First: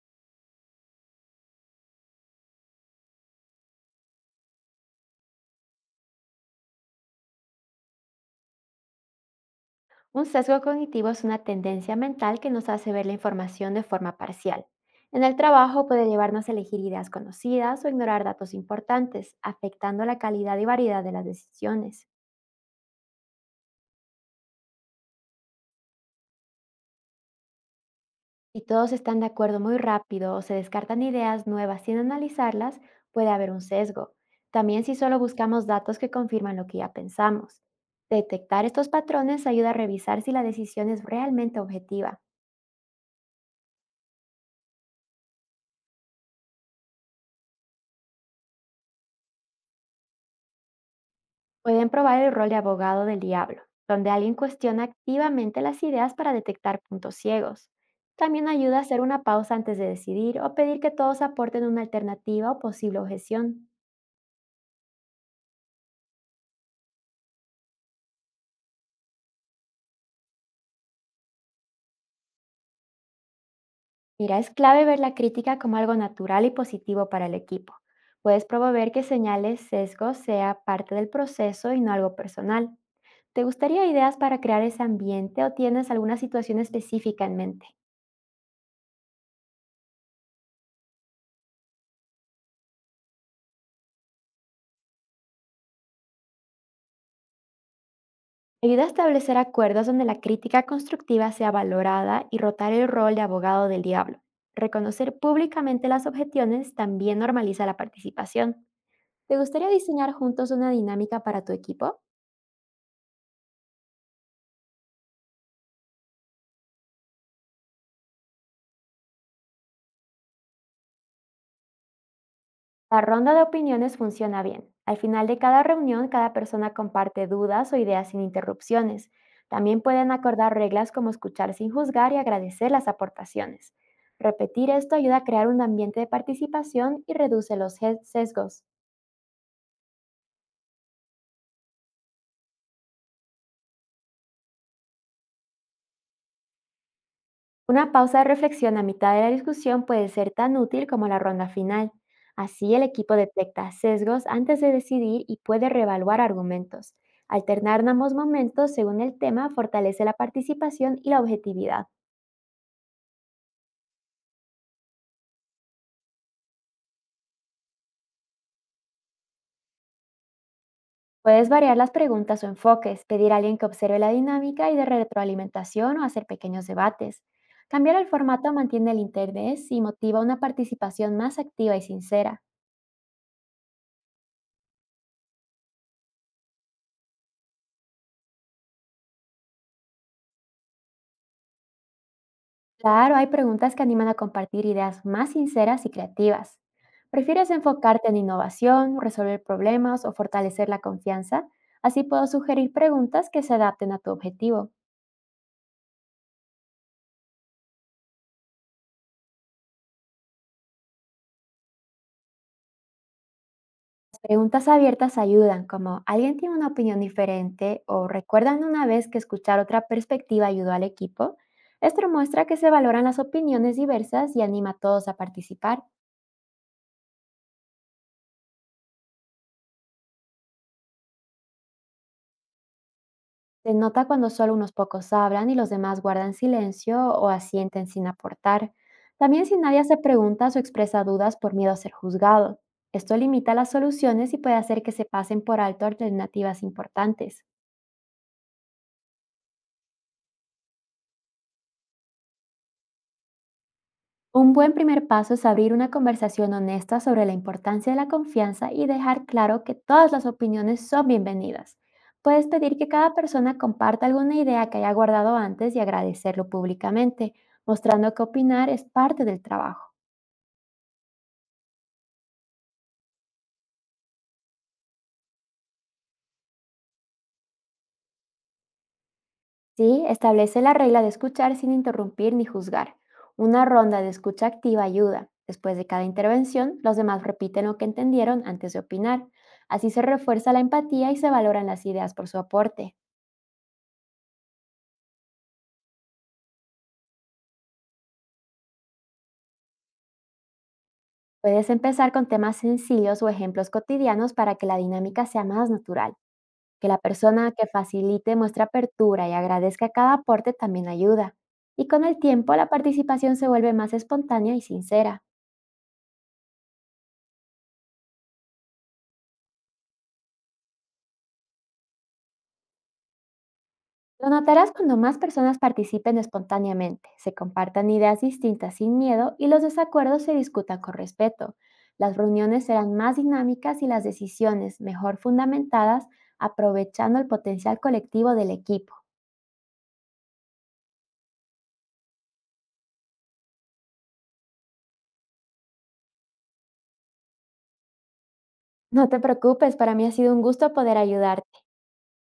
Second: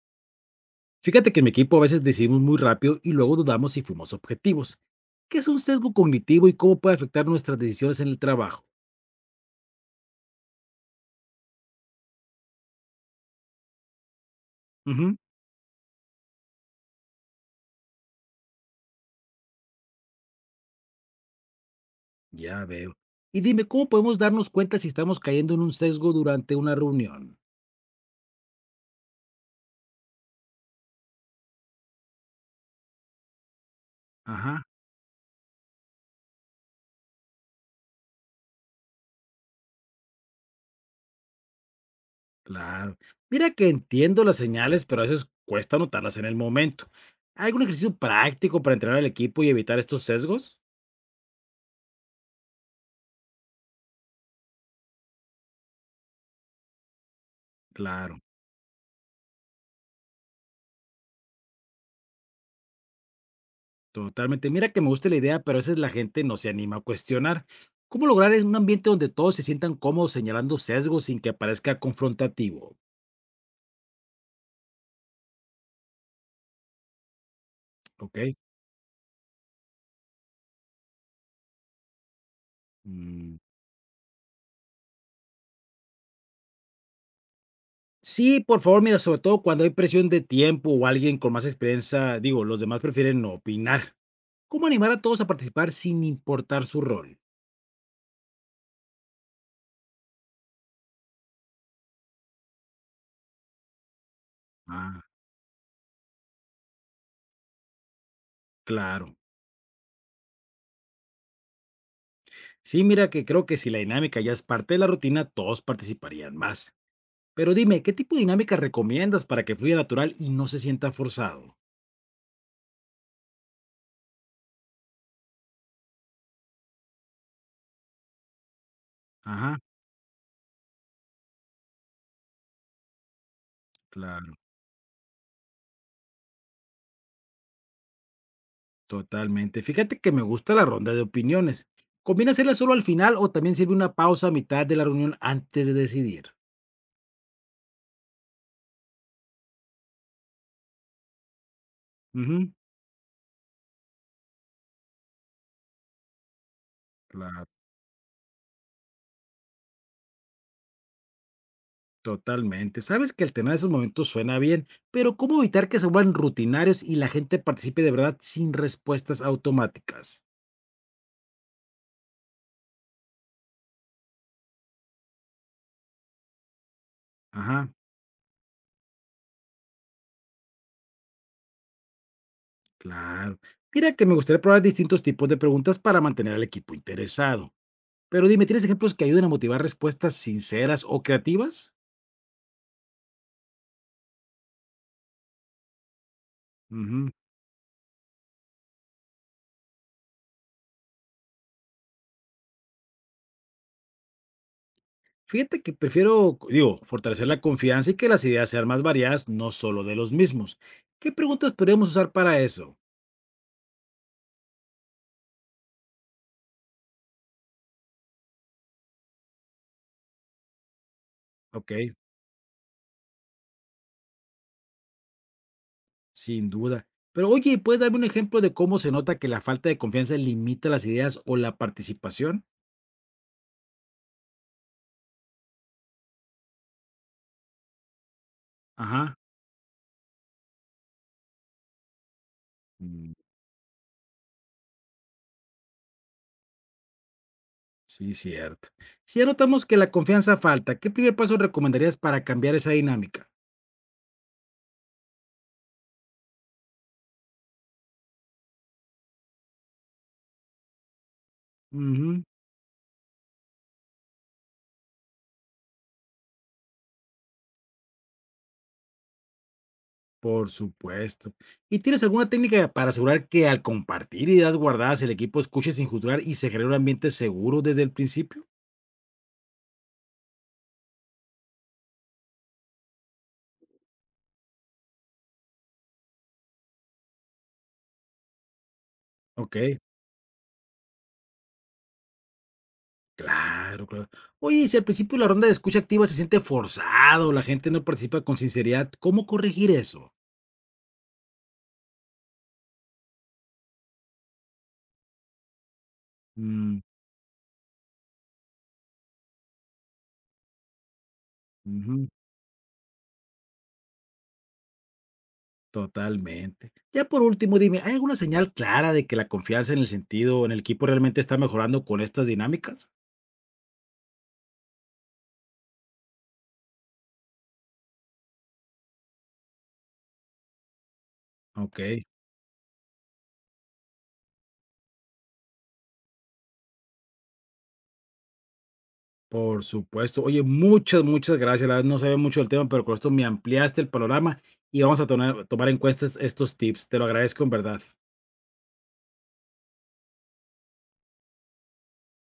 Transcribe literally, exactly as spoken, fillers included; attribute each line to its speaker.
Speaker 1: Fíjate que en mi equipo a veces decidimos muy rápido y luego dudamos si fuimos objetivos. ¿Qué es un sesgo cognitivo y cómo puede afectar nuestras decisiones en el trabajo?
Speaker 2: Un sesgo cognitivo es una tendencia mental que nos hace ver la información de forma parcial.
Speaker 1: Ujú,
Speaker 2: En el trabajo puede llevarnos a elegir ideas conocidas o ignorar datos importantes, afectando la calidad y variedad de las decisiones.
Speaker 1: ya veo. Y dime, ¿cómo podemos darnos cuenta si estamos cayendo en un sesgo durante una reunión?
Speaker 2: Si todos están de acuerdo muy rápido o se descartan ideas nuevas sin analizarlas, puede haber un sesgo.
Speaker 1: Ajá,
Speaker 2: También si solo buscamos datos que confirman lo que ya pensamos. Detectar estos patrones ayuda a revisar si la decisión es realmente objetiva.
Speaker 1: claro. Mira que entiendo las señales, pero a veces cuesta notarlas en el momento. ¿Hay algún ejercicio práctico para entrenar al equipo y evitar estos sesgos?
Speaker 2: Pueden probar el rol de abogado del diablo, donde alguien cuestiona activamente las ideas para detectar puntos ciegos.
Speaker 1: Claro.
Speaker 2: También ayuda a hacer una pausa antes de decidir o pedir que todos aporten una alternativa o posible objeción.
Speaker 1: Totalmente. Mira que me gusta la idea, pero a veces la gente no se anima a cuestionar. ¿Cómo lograr en un ambiente donde todos se sientan cómodos señalando sesgos sin que parezca confrontativo?
Speaker 2: Mira, es clave ver la crítica como algo natural y positivo para el equipo.
Speaker 1: ¿Ok?
Speaker 2: Puedes promover que señales sesgos sea parte del proceso y no algo personal.
Speaker 1: Mm,
Speaker 2: ¿Te gustaría ideas para crear ese ambiente o tienes alguna situación específica en mente?
Speaker 1: sí, por favor, mira, sobre todo cuando hay presión de tiempo o alguien con más experiencia, digo, los demás prefieren no opinar. ¿Cómo animar a todos a participar sin importar su rol?
Speaker 2: Ayuda a establecer acuerdos donde la crítica constructiva sea valorada y rotar el rol de abogado del diablo.
Speaker 1: Ah,
Speaker 2: Reconocer públicamente las objeciones también normaliza la participación.
Speaker 1: claro.
Speaker 2: ¿Te gustaría diseñar juntos una dinámica para tu equipo?
Speaker 1: Sí, mira que creo que si la dinámica ya es parte de la rutina, todos participarían más. Pero dime, ¿qué tipo de dinámica recomiendas para que fluya natural y no se sienta forzado?
Speaker 2: La ronda de opiniones funciona bien. Al final de cada reunión, cada persona comparte dudas o ideas sin interrupciones.
Speaker 1: Ajá,
Speaker 2: También pueden acordar reglas como escuchar sin juzgar y agradecer las aportaciones.
Speaker 1: claro,
Speaker 2: Repetir esto ayuda a crear un ambiente de participación y reduce los jes- sesgos.
Speaker 1: totalmente. Fíjate que me gusta la ronda de opiniones. ¿Conviene hacerla solo al final o también sirve una pausa a mitad de la reunión antes de decidir?
Speaker 2: Una pausa de reflexión a mitad de la discusión puede ser tan útil como la ronda final.
Speaker 1: Ujú,
Speaker 2: Así el equipo detecta sesgos antes de decidir y puede reevaluar argumentos.
Speaker 1: claro,
Speaker 2: Alternar en ambos momentos según el tema fortalece la participación y la objetividad.
Speaker 1: totalmente. Sabes que alternar esos momentos suena bien, pero ¿cómo evitar que se vuelvan rutinarios y la gente participe de verdad sin respuestas automáticas?
Speaker 2: Puedes variar las preguntas o enfoques, pedir a alguien que observe la dinámica y de retroalimentación o hacer pequeños debates.
Speaker 1: Ajá,
Speaker 2: Cambiar el formato mantiene el interés y motiva una participación más activa y sincera.
Speaker 1: claro. Mira que me gustaría probar distintos tipos de preguntas para mantener al equipo interesado. Pero dime, ¿tienes ejemplos que ayuden a motivar respuestas sinceras o creativas?
Speaker 2: Claro, hay preguntas que animan a compartir ideas más sinceras y creativas.
Speaker 1: Ujú.
Speaker 2: ¿Prefieres enfocarte en innovación, resolver problemas o fortalecer la confianza? Así puedo sugerir preguntas que se adapten a tu objetivo.
Speaker 1: Fíjate que prefiero, digo, fortalecer la confianza y que las ideas sean más variadas, no solo de los mismos. ¿Qué preguntas podríamos usar para eso?
Speaker 2: Las preguntas abiertas ayudan, como ¿alguien tiene una opinión diferente? O ¿recuerdan una vez que escuchar otra perspectiva ayudó al equipo?
Speaker 1: Ok,
Speaker 2: Esto muestra que se valoran las opiniones diversas y anima a todos a participar.
Speaker 1: sin duda. Pero oye, ¿puedes darme un ejemplo de cómo se nota que la falta de confianza limita las ideas o la participación?
Speaker 2: Se nota cuando solo unos pocos hablan y los demás guardan silencio o asienten sin aportar.
Speaker 1: Ajá.
Speaker 2: También si nadie hace preguntas o expresa dudas por miedo a ser juzgado.
Speaker 1: Mm,
Speaker 2: Esto limita las soluciones y puede hacer que se pasen por alto alternativas importantes.
Speaker 1: sí, cierto. Si ya notamos que la confianza falta, ¿qué primer paso recomendarías para cambiar esa dinámica?
Speaker 2: Un buen primer paso es abrir una conversación honesta sobre la importancia de la confianza y dejar claro que todas las opiniones son bienvenidas.
Speaker 1: Ujú.
Speaker 2: Puedes pedir que cada persona comparta alguna idea que haya guardado antes y agradecerlo públicamente, mostrando que opinar es parte del trabajo.
Speaker 1: Por supuesto. ¿Y tienes alguna técnica para asegurar que al compartir ideas guardadas el equipo escuche sin juzgar y se genere un ambiente seguro desde el principio?
Speaker 2: Sí, establece la regla de escuchar sin interrumpir ni juzgar. Una ronda de escucha activa ayuda. Después de cada intervención, los demás repiten lo que entendieron antes de opinar.
Speaker 1: Ok,
Speaker 2: Así se refuerza la empatía y se valoran las ideas por su aporte.
Speaker 1: claro, claro. Oye, y si al principio la ronda de escucha activa se siente forzado, la gente no participa con sinceridad, ¿cómo corregir eso?
Speaker 2: Puedes empezar con temas sencillos o ejemplos cotidianos para que la dinámica sea más natural.
Speaker 1: Mm,
Speaker 2: Que la persona que facilite muestre apertura y agradezca cada aporte también ayuda. Y con
Speaker 1: ujú,
Speaker 2: el tiempo, la participación se vuelve más espontánea y sincera.
Speaker 1: totalmente. Ya por último, dime, ¿hay alguna señal clara de que la confianza en el sentido, en el equipo realmente está mejorando con estas dinámicas?
Speaker 2: Lo notarás cuando más personas participen espontáneamente, se compartan ideas distintas sin miedo y los desacuerdos se discutan con respeto.
Speaker 1: Ok.
Speaker 2: Las reuniones serán más dinámicas y las decisiones mejor fundamentadas, aprovechando el potencial colectivo del equipo.
Speaker 1: Por supuesto. Oye, muchas, muchas gracias. La verdad no sabía mucho del tema, pero con esto me ampliaste el panorama y vamos a tomar, tomar en cuenta estos estos tips. Te lo agradezco en verdad.
Speaker 2: No te preocupes, para mí ha sido un gusto poder ayudarte.